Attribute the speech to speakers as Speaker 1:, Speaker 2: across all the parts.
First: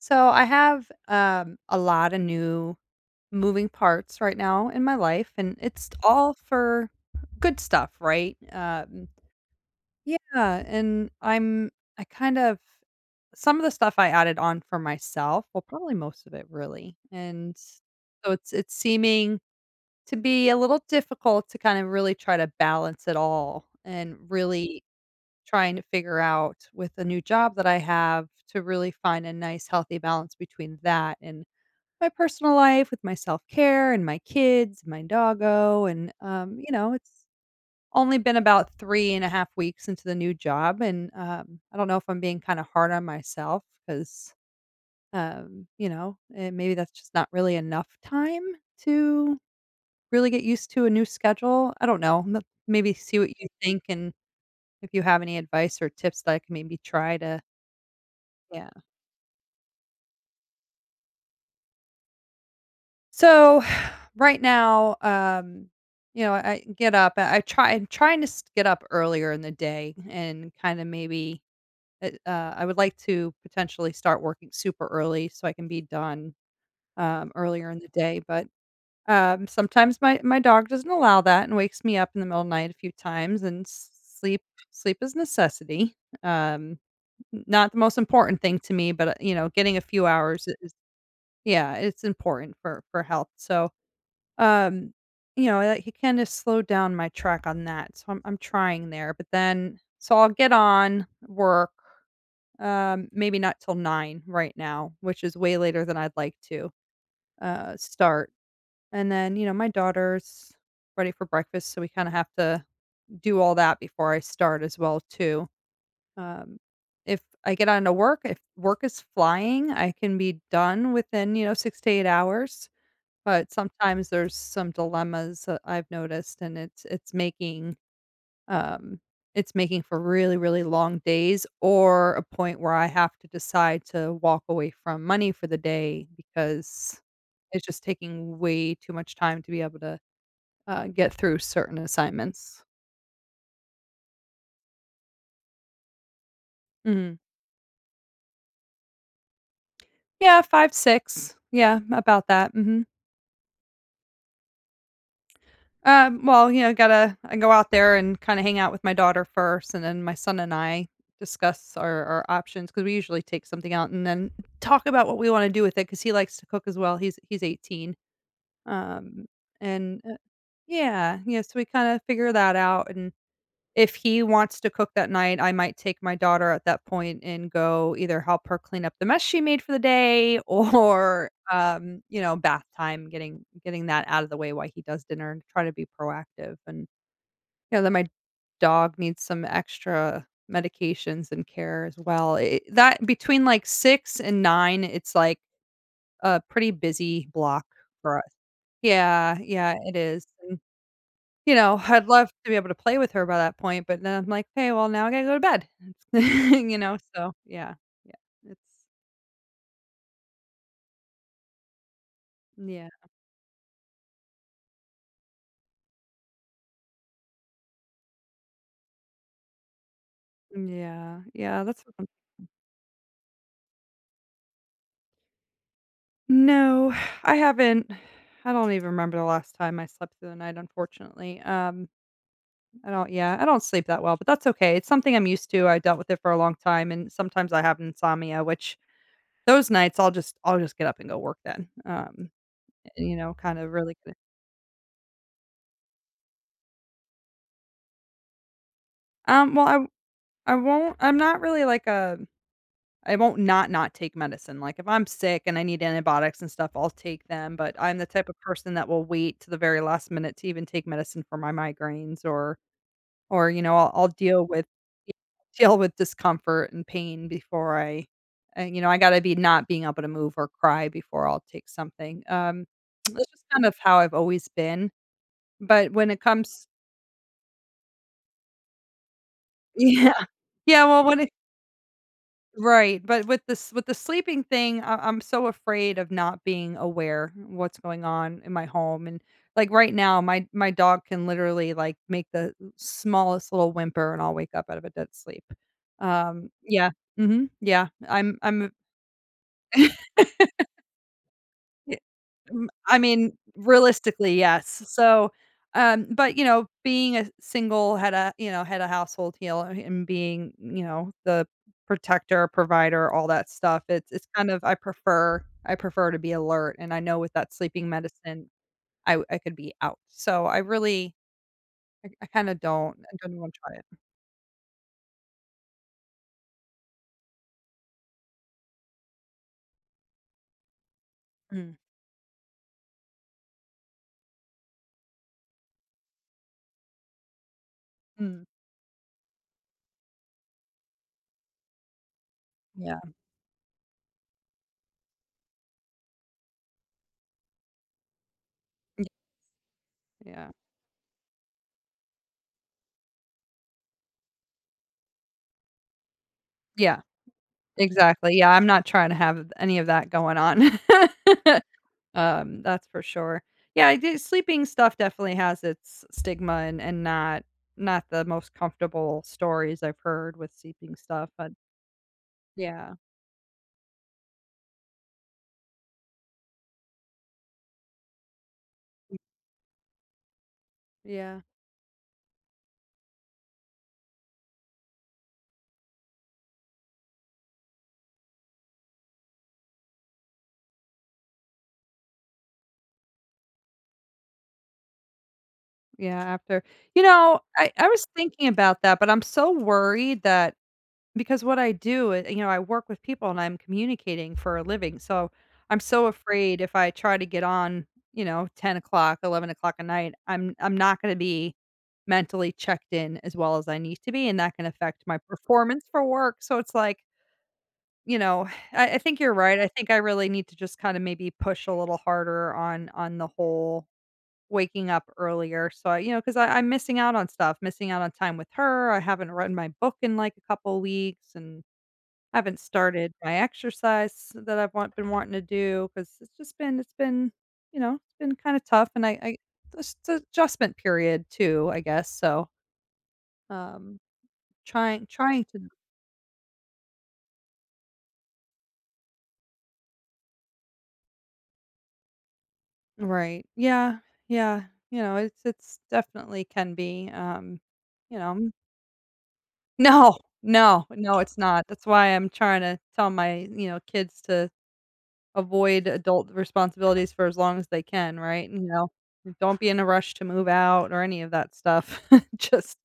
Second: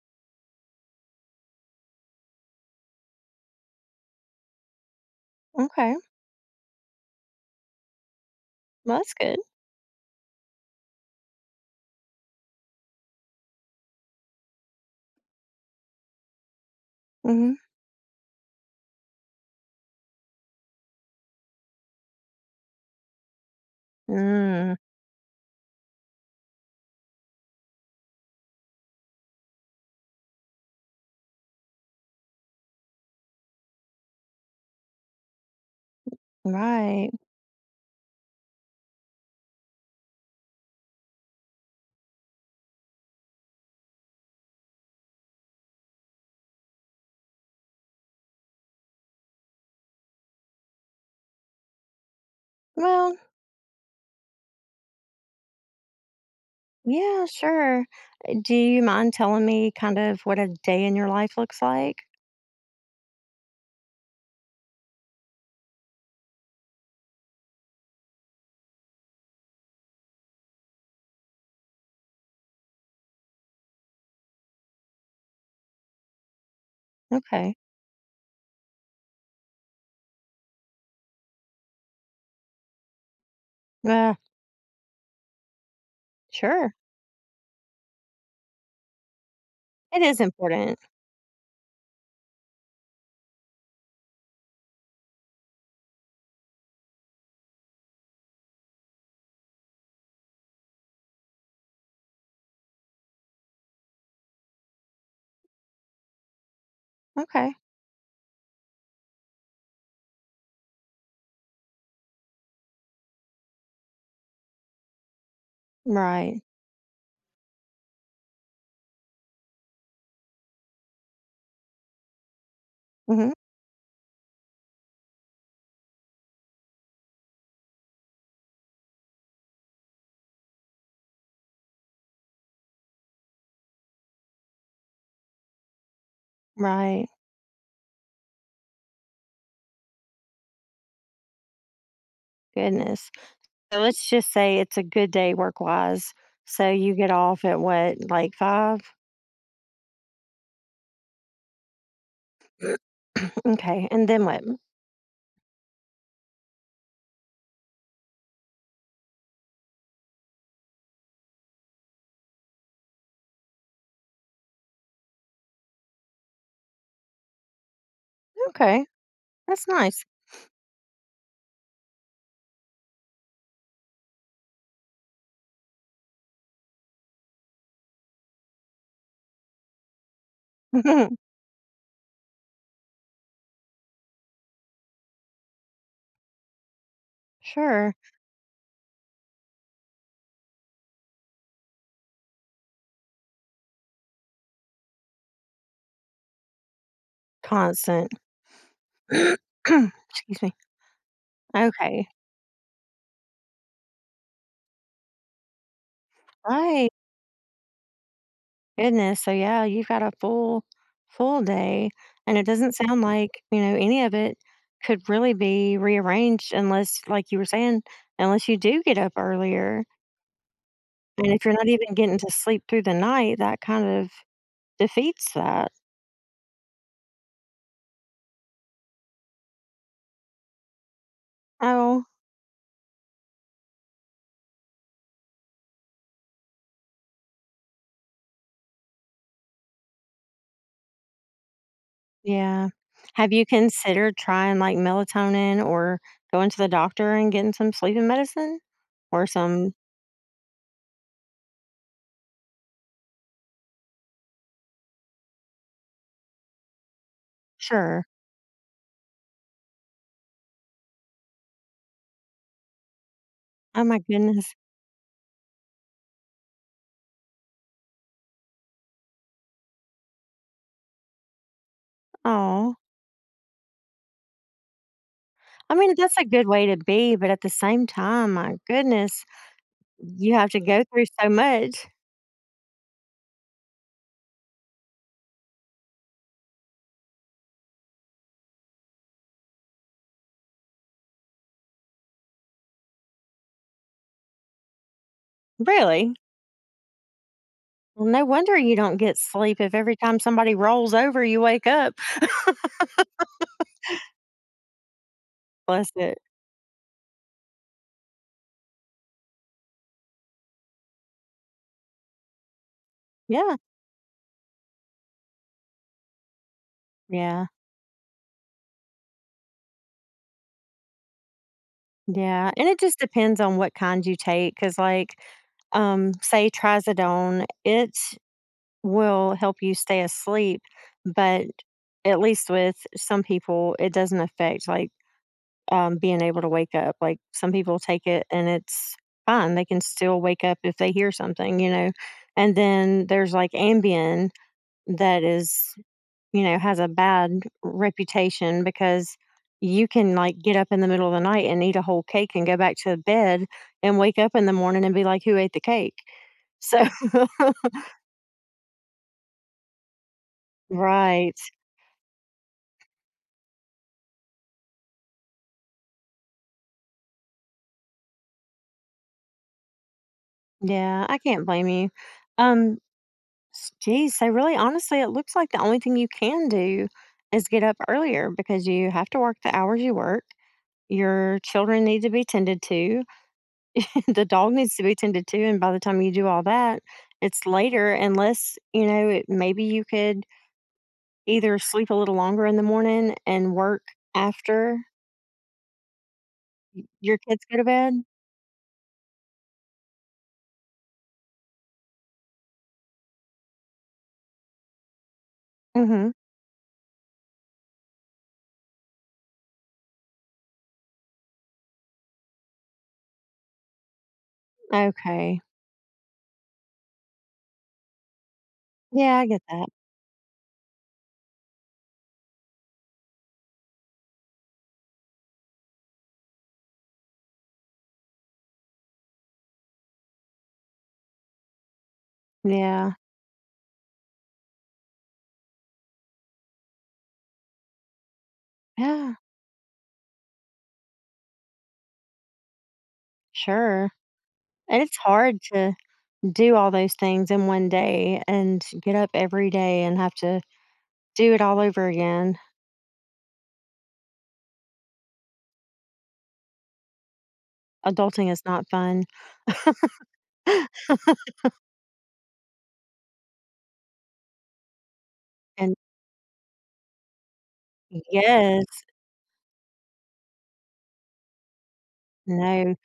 Speaker 1: So I have a lot of new moving parts right now in my life, and it's
Speaker 2: Okay.
Speaker 1: all for good stuff, right?
Speaker 2: Well, that's good.
Speaker 1: Yeah, and I kind of some of the stuff I added on for myself, well, probably most of it really, and
Speaker 2: Hmm.
Speaker 1: so it's seeming to be a little difficult to kind of really try to balance it all and
Speaker 2: Mm,
Speaker 1: really trying to figure out with a new job that I have to really find a nice healthy balance between that and my personal life with my self-care and my kids, my doggo, and,
Speaker 2: right.
Speaker 1: it's only been about 3 and a half weeks into the new job, and, I don't know if I'm being kinda hard on myself 'cause, maybe that's just not really enough time to really get used to a new schedule. I don't know, m maybe
Speaker 2: Well,
Speaker 1: see what you think and if you have any advice or tips that I can maybe try
Speaker 2: yeah,
Speaker 1: to
Speaker 2: sure. Do
Speaker 1: Yeah.
Speaker 2: you mind telling me kind of what a day in your life looks like?
Speaker 1: So right now, I get up. I try. I'm trying to get up earlier in the day and kind of maybe. I would like to potentially start working super early so I can be done
Speaker 2: Okay.
Speaker 1: earlier in the day. But sometimes my dog doesn't allow that and wakes me up in the middle of the night a few times. And
Speaker 2: Uh,
Speaker 1: sleep sleep is necessity.
Speaker 2: sure.
Speaker 1: Um, Not the most important thing to me, but getting a
Speaker 2: It
Speaker 1: few
Speaker 2: is
Speaker 1: hours is
Speaker 2: important.
Speaker 1: yeah, it's important for health. So um, he kinda slowed down my track on that, so I'm trying there, but then so I'll get on work, maybe not till 9 right now, which is way later than I'd like to,
Speaker 2: Okay.
Speaker 1: start, and then, you know, my daughter's ready for breakfast, so we kinda have to do all that before I start as well too.
Speaker 2: Right.
Speaker 1: Um, if I get on to work, if work is flying, I can be done within, you know, 6 to 8 hours.
Speaker 2: Hmm.
Speaker 1: But sometimes there's some dilemmas that I've noticed, and it's making, um it's making for really, really long days or a point where I have to decide to walk away from money for the day because
Speaker 2: Right.
Speaker 1: it's just taking way too much time to be able to, get through certain assignments.
Speaker 2: Goodness. So let's just say it's a good day work wise. So you get
Speaker 1: Mhm.
Speaker 2: off at what, like five?
Speaker 1: Yeah, 5, 6. Yeah, about that, mhm.
Speaker 2: Okay. And then what?
Speaker 1: Well, you know, gotta I go out there and kinda hang out with my daughter first, and then my son and I discuss our options because we usually take something out and then talk about what we wanna do with it because he likes to cook as well. He's 18.
Speaker 2: Okay.
Speaker 1: Um,
Speaker 2: That's
Speaker 1: and,
Speaker 2: nice.
Speaker 1: uh Yeah, yeah, so we kinda figure that out and if he wants to cook that night, I might take my daughter at that point and go either help her clean up the mess she made for the day or, bath time, getting that out of the way while he does dinner and try to be proactive. And, you know, that
Speaker 2: Sure.
Speaker 1: my dog needs some extra medications and care as well. It that between, like, 6 and 9, it's, like, a pretty busy block
Speaker 2: Constant.
Speaker 1: for us. Yeah, yeah, it is.
Speaker 2: Excuse me.
Speaker 1: You know, I'd
Speaker 2: Okay.
Speaker 1: love to be able to play with her by that point, but then I'm like, "Okay, well, now I gotta go to bed." You
Speaker 2: Right.
Speaker 1: know, so yeah, yeah, it's
Speaker 2: Goodness. So yeah, you've got a full, full day, and it doesn't
Speaker 1: yeah,
Speaker 2: sound like you know any of it could really be rearranged unless, like you were saying, unless you do get up earlier.
Speaker 1: yeah,
Speaker 2: And if you're
Speaker 1: yeah,
Speaker 2: not
Speaker 1: that's
Speaker 2: even
Speaker 1: something.
Speaker 2: getting to sleep through the night, that kind of defeats that.
Speaker 1: No, I haven't. I don't even remember the last time I slept through the night, unfortunately.
Speaker 2: Oh,
Speaker 1: I don't yeah, I don't sleep that well, but that's okay. It's something I'm used to. I dealt with it for a long time, and sometimes I have insomnia, which those nights I'll just get up and go work then,
Speaker 2: yeah.
Speaker 1: and, you
Speaker 2: Have
Speaker 1: know,
Speaker 2: you
Speaker 1: kind of really.
Speaker 2: considered trying like melatonin or going to the doctor and getting some sleeping medicine or
Speaker 1: Well,
Speaker 2: some?
Speaker 1: I won't I'm not really like a I won't not take medicine. Like, if I'm sick and I need antibiotics and stuff, I'll take them, but I'm the
Speaker 2: Sure.
Speaker 1: type of person that will wait to the very last minute to even take medicine for my migraines or, you know,
Speaker 2: Oh
Speaker 1: I'll
Speaker 2: my
Speaker 1: I'll deal
Speaker 2: goodness.
Speaker 1: with yeah, deal with discomfort and pain before I I gotta be not being able to move or cry before I'll take something.
Speaker 2: Oh.
Speaker 1: That's just kind of how I've always been,
Speaker 2: I
Speaker 1: but
Speaker 2: mean,
Speaker 1: when
Speaker 2: that's
Speaker 1: it
Speaker 2: a good way
Speaker 1: comes
Speaker 2: to be, but at the same time, my goodness,
Speaker 1: yeah.
Speaker 2: you have to go
Speaker 1: Yeah, well,
Speaker 2: through
Speaker 1: when
Speaker 2: so
Speaker 1: it
Speaker 2: much.
Speaker 1: right, but with this with the sleeping thing, I'm so afraid of not being aware what's going on in my home, and, like, right now, my dog can literally, like, make the smallest little whimper, and I'll wake up out of a dead sleep.
Speaker 2: Really?
Speaker 1: Yeah. Mhm, yeah,
Speaker 2: Well, no
Speaker 1: I'm
Speaker 2: wonder
Speaker 1: I'm
Speaker 2: you don't get sleep if every time somebody rolls over, you wake up.
Speaker 1: mm, I mean, realistically, yes. So,
Speaker 2: Bless it.
Speaker 1: but, you know, being a single head a you know, head of household heel and being, you know, the protector, provider, all that
Speaker 2: Yeah.
Speaker 1: stuff, it's kind of I prefer to be alert, and I know with
Speaker 2: Yeah.
Speaker 1: that sleeping medicine, I could be out. So, I really I
Speaker 2: Yeah.
Speaker 1: kinda
Speaker 2: And it
Speaker 1: don't
Speaker 2: just
Speaker 1: I don't
Speaker 2: depends
Speaker 1: wanna
Speaker 2: on what
Speaker 1: try it.
Speaker 2: kind you take. Cause, like, say trazodone, it will help you stay asleep, but
Speaker 1: Mm,
Speaker 2: at least with some people, it doesn't affect like being able to wake up. Like some people take it
Speaker 1: mm,
Speaker 2: and it's fine. They can still wake up if they hear something, you know. And
Speaker 1: yeah,
Speaker 2: then there's like Ambien that is, you know, has a bad reputation
Speaker 1: yeah,
Speaker 2: because you can like
Speaker 1: yeah.
Speaker 2: get up in the middle of the night and eat a whole cake and go back to bed and wake up in the morning and be like, who ate the cake? So,
Speaker 1: Yeah, exactly. Yeah, I'm not trying to have any of that going on.
Speaker 2: right.
Speaker 1: That's for sure. Yeah, I do sleeping stuff definitely has its stigma and not not the most comfortable stories I've heard with sleeping
Speaker 2: Yeah, I
Speaker 1: stuff,
Speaker 2: can't
Speaker 1: but
Speaker 2: blame you. Um,
Speaker 1: yeah.
Speaker 2: Geez, so really, honestly, it looks like the only thing you can do is get up earlier because you have to work the hours you work. Your
Speaker 1: Yeah.
Speaker 2: children need to be tended to. The dog needs to be tended to. And by the time you do all that, it's later, unless, you know, it, maybe you could either sleep a little longer in the morning and work after
Speaker 1: Yeah, after you
Speaker 2: your
Speaker 1: know,
Speaker 2: kids go to
Speaker 1: I
Speaker 2: bed.
Speaker 1: was thinking about that, but I'm so worried that because what I do, I you know, I work with people and I'm communicating for a living, so I'm so
Speaker 2: Hmm.
Speaker 1: afraid if I try to get on, you know, 10 o'clock, 11 o'clock at night, I'm not gonna be mentally checked in as well as I need to be, and that can affect my
Speaker 2: Okay.
Speaker 1: performance for work, so it's like, you know, I
Speaker 2: Yeah,
Speaker 1: think
Speaker 2: I
Speaker 1: you're
Speaker 2: get
Speaker 1: right,
Speaker 2: that.
Speaker 1: I think I really need to just kinda maybe push a little harder on the whole waking up earlier, so, I, you know, because I'm missing out on stuff, missing out on time with her, I haven't read my book in, like, a couple weeks, and I haven't
Speaker 2: Yeah.
Speaker 1: started my exercise that I've want been wanting to do because it's just been it's been, you know, it's been kinda tough and
Speaker 2: Yeah,
Speaker 1: I it's an adjustment period too, I guess, so,
Speaker 2: sure.
Speaker 1: um,
Speaker 2: And it's hard
Speaker 1: trying to
Speaker 2: to do all those things in one day and get up every day and have to do it all over again.
Speaker 1: right. Yeah, yeah, you know, it's definitely can be, you know
Speaker 2: Adulting is
Speaker 1: m-
Speaker 2: not fun.
Speaker 1: No, no, no, it's not. That's why I'm trying to tell my, you know, kids to
Speaker 2: And
Speaker 1: avoid adult responsibilities for as long as they can, right? You
Speaker 2: yes,
Speaker 1: know, don't be in a rush to move out or any of that stuff.
Speaker 2: no,
Speaker 1: Just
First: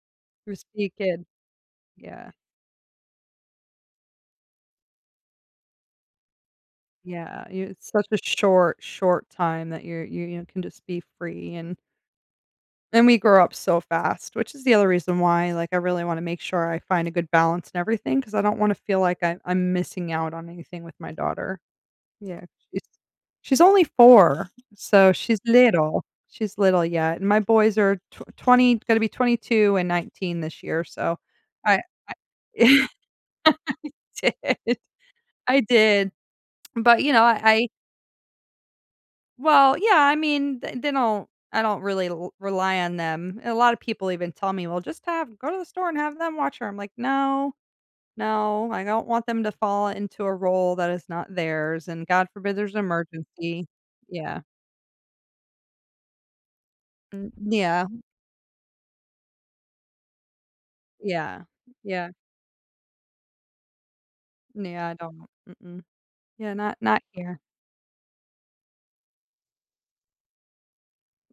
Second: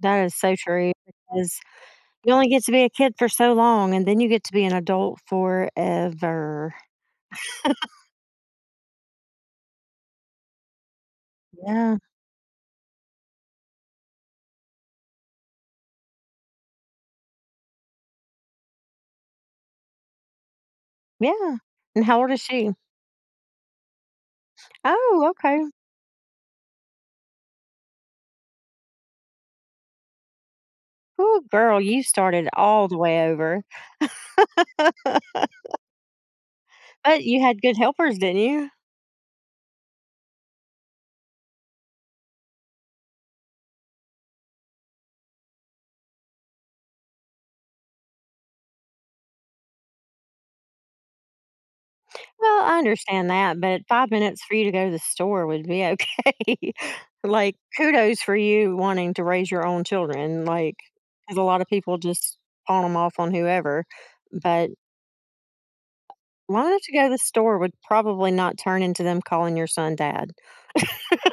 Speaker 2: that is so
Speaker 1: just be a
Speaker 2: true
Speaker 1: kid.
Speaker 2: because
Speaker 1: Yeah,
Speaker 2: you only get to be a kid for so long and then you get to be an adult forever.
Speaker 1: yeah, you it's such a short, short time that you're you can just be free
Speaker 2: Yeah.
Speaker 1: and we grow up so fast, which is the other reason why, like, I really wanna make sure I find a good balance and everything, because I don't wanna feel like I'm missing out on anything with my
Speaker 2: Yeah.
Speaker 1: daughter.
Speaker 2: And how old is
Speaker 1: Yeah,
Speaker 2: she?
Speaker 1: she's she's only 4, so
Speaker 2: Oh,
Speaker 1: she's
Speaker 2: okay.
Speaker 1: little. She's little yet, and my boys are tw 20 gonna be 22 and 19 this year, so
Speaker 2: Oh,
Speaker 1: I
Speaker 2: girl, you started
Speaker 1: I
Speaker 2: all the way over,
Speaker 1: I did, I did. But, you know,
Speaker 2: but
Speaker 1: I
Speaker 2: you had
Speaker 1: I
Speaker 2: good helpers, didn't you?
Speaker 1: well, yeah, I mean, th they don't I don't really l rely on them. A lot of people even tell me, "Well, just have go to the store and have them watch her." I'm like, "No, no, I don't want them to fall into a role that is not theirs, and God forbid
Speaker 2: Well,
Speaker 1: there's
Speaker 2: I
Speaker 1: an
Speaker 2: understand that,
Speaker 1: emergency."
Speaker 2: but 5
Speaker 1: Yeah.
Speaker 2: minutes for you to go to the store would be okay.
Speaker 1: Mm,
Speaker 2: Like,
Speaker 1: yeah.
Speaker 2: kudos for you wanting to raise your own children, like, because
Speaker 1: Yeah.
Speaker 2: a lot of people
Speaker 1: Yeah.
Speaker 2: just pawn them off on whoever, but
Speaker 1: Yeah, I don't mm-mm. Yeah,
Speaker 2: long
Speaker 1: not
Speaker 2: enough to
Speaker 1: not
Speaker 2: go to the
Speaker 1: here.
Speaker 2: store would probably not turn into them calling your son dad.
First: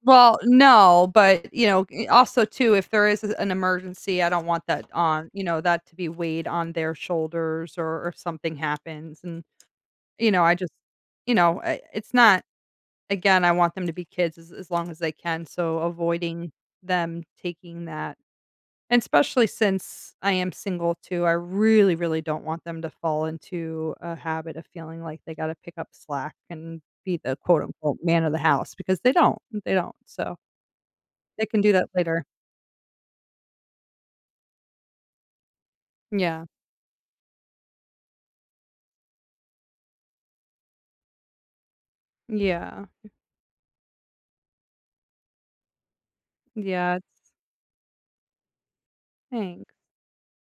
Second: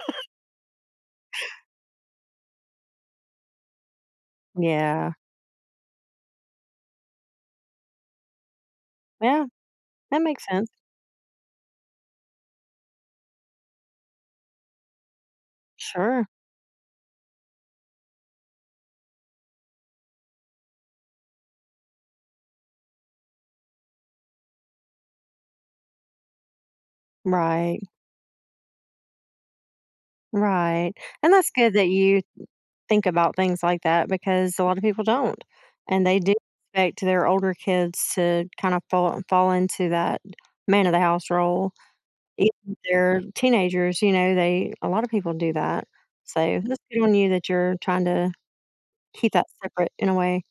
Speaker 1: Well, no, but, you know, also too, if there is an emergency, I don't want that
Speaker 2: Yeah.
Speaker 1: on you know, that to be weighed on their shoulders or if something happens and,
Speaker 2: Yeah, that
Speaker 1: you know,
Speaker 2: makes
Speaker 1: I
Speaker 2: sense.
Speaker 1: just you know, I it's not again, I want them to be kids as long as they can, so
Speaker 2: Sure.
Speaker 1: avoiding them taking that. And especially since I am single too, I really, really don't want them to fall into a habit of feeling like they gotta pick up slack and be the quote
Speaker 2: Right.
Speaker 1: unquote man of the house because they don't, they don't. So
Speaker 2: Right. And
Speaker 1: they
Speaker 2: that's
Speaker 1: can do
Speaker 2: good that
Speaker 1: that
Speaker 2: you
Speaker 1: later.
Speaker 2: think about things like that because a lot of people don't, and they do
Speaker 1: Yeah.
Speaker 2: expect their older kids to kind of fall into that man of the house role. Even if
Speaker 1: Yeah.
Speaker 2: they're teenagers, you know, they a lot of people do that. So that's
Speaker 1: Yeah,
Speaker 2: good on you
Speaker 1: it's
Speaker 2: that you're trying to keep that
Speaker 1: thanks.
Speaker 2: separate in a way.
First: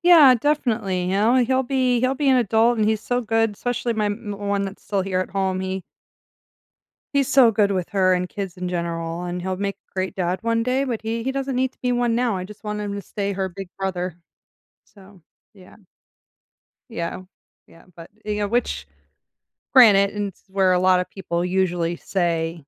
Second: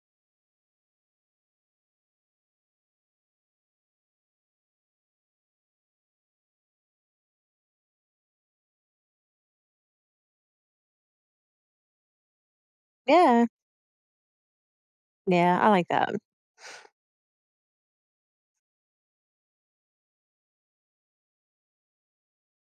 Speaker 1: Yeah, definitely, you know, he'll be an adult and he's so good, especially my m one that's still here at home. He's so good with her and kids in general, and he'll make a great dad one day, but he doesn't need to be one now. I just want him to stay
Speaker 2: Yeah,
Speaker 1: her big brother. So,
Speaker 2: yeah, I
Speaker 1: yeah,
Speaker 2: like that.
Speaker 1: yeah, yeah, but, you know, which granted, and it's where a lot of people usually say,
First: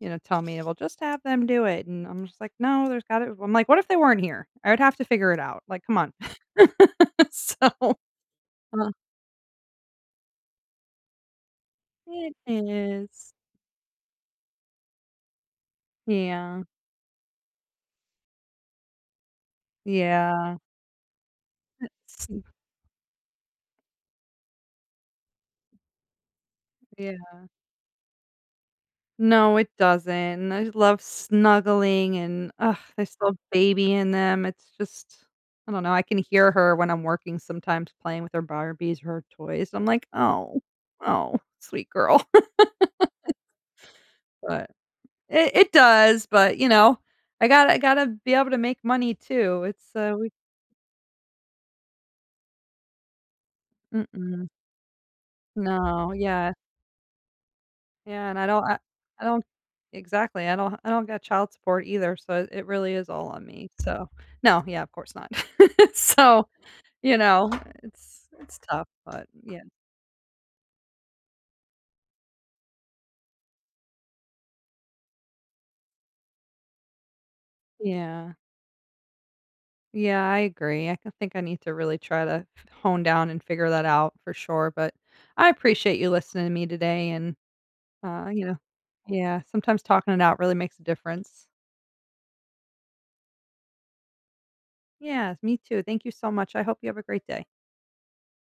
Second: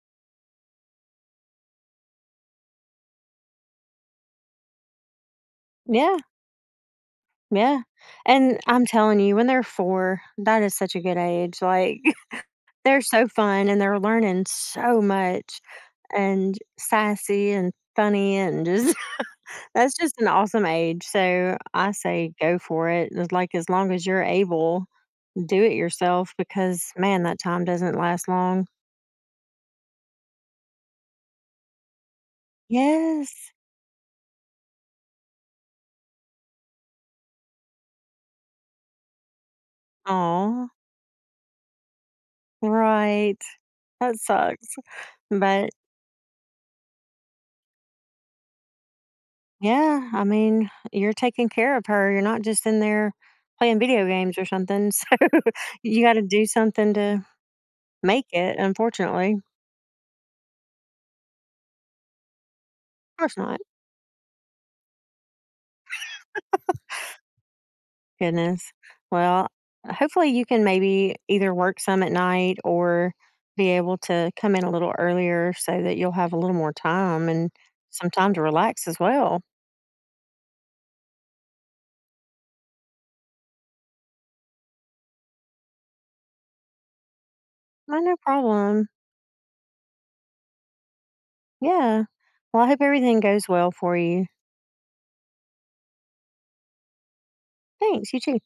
Speaker 1: you know, tell me, "Well, just have them do it," and I'm just like, "No, there's got it. I'm like, "What if they weren't here? I would have to figure it out, like, come on."
Speaker 2: Yeah, yeah,
Speaker 1: So,
Speaker 2: and I'm
Speaker 1: uh,
Speaker 2: telling you, when they're four, that is such a good age. Like,
Speaker 1: it
Speaker 2: they're so
Speaker 1: is.
Speaker 2: fun and they're learning so much, and
Speaker 1: Yeah,
Speaker 2: sassy and funny and just that's just an
Speaker 1: yeah,
Speaker 2: awesome age. So I
Speaker 1: it's
Speaker 2: say go for it. As like as long as you're able, do it yourself because
Speaker 1: yeah.
Speaker 2: man, that time doesn't last long.
Speaker 1: No, it doesn't. I love snuggling and, ugh, there's still a
Speaker 2: Yes.
Speaker 1: baby in them. It's just I don't know, I can hear her when I'm working sometimes playing with her Barbies or her toys. I'm like, "Oh,
Speaker 2: Oh.
Speaker 1: oh, sweet girl."
Speaker 2: Right. That
Speaker 1: But
Speaker 2: sucks.
Speaker 1: it
Speaker 2: But
Speaker 1: it does, but, you know, I gotta be able to make money too. It's,
Speaker 2: yeah, I
Speaker 1: we
Speaker 2: mean, you're taking care of her. You're not just in there playing video games or
Speaker 1: mm-mm.
Speaker 2: something. So you
Speaker 1: No,
Speaker 2: gotta do
Speaker 1: yeah,
Speaker 2: something to make
Speaker 1: yeah, and
Speaker 2: it,
Speaker 1: I
Speaker 2: unfortunately. Of
Speaker 1: don't exactly, I don't get child support either, so it really is all
Speaker 2: course
Speaker 1: on
Speaker 2: not.
Speaker 1: me. So, no, yeah, of course not. So you know, it's
Speaker 2: Goodness.
Speaker 1: tough, but
Speaker 2: Well,
Speaker 1: yeah.
Speaker 2: hopefully you can maybe either work some at night or be able to come in a little earlier so that you'll have a little more time and some
Speaker 1: Yeah.
Speaker 2: time to relax as well.
Speaker 1: Yeah, I agree. I c think I need to really try to f hone down and figure that out for sure, but I appreciate you listening to me today and,
Speaker 2: Oh, no
Speaker 1: you know
Speaker 2: problem.
Speaker 1: yeah, sometimes talking it out really makes a difference.
Speaker 2: Yeah. Well, I hope everything goes well for you.
Speaker 1: Yeah, me too. Thank you so much. I hope you have a great day.
Speaker 2: Thanks. You too.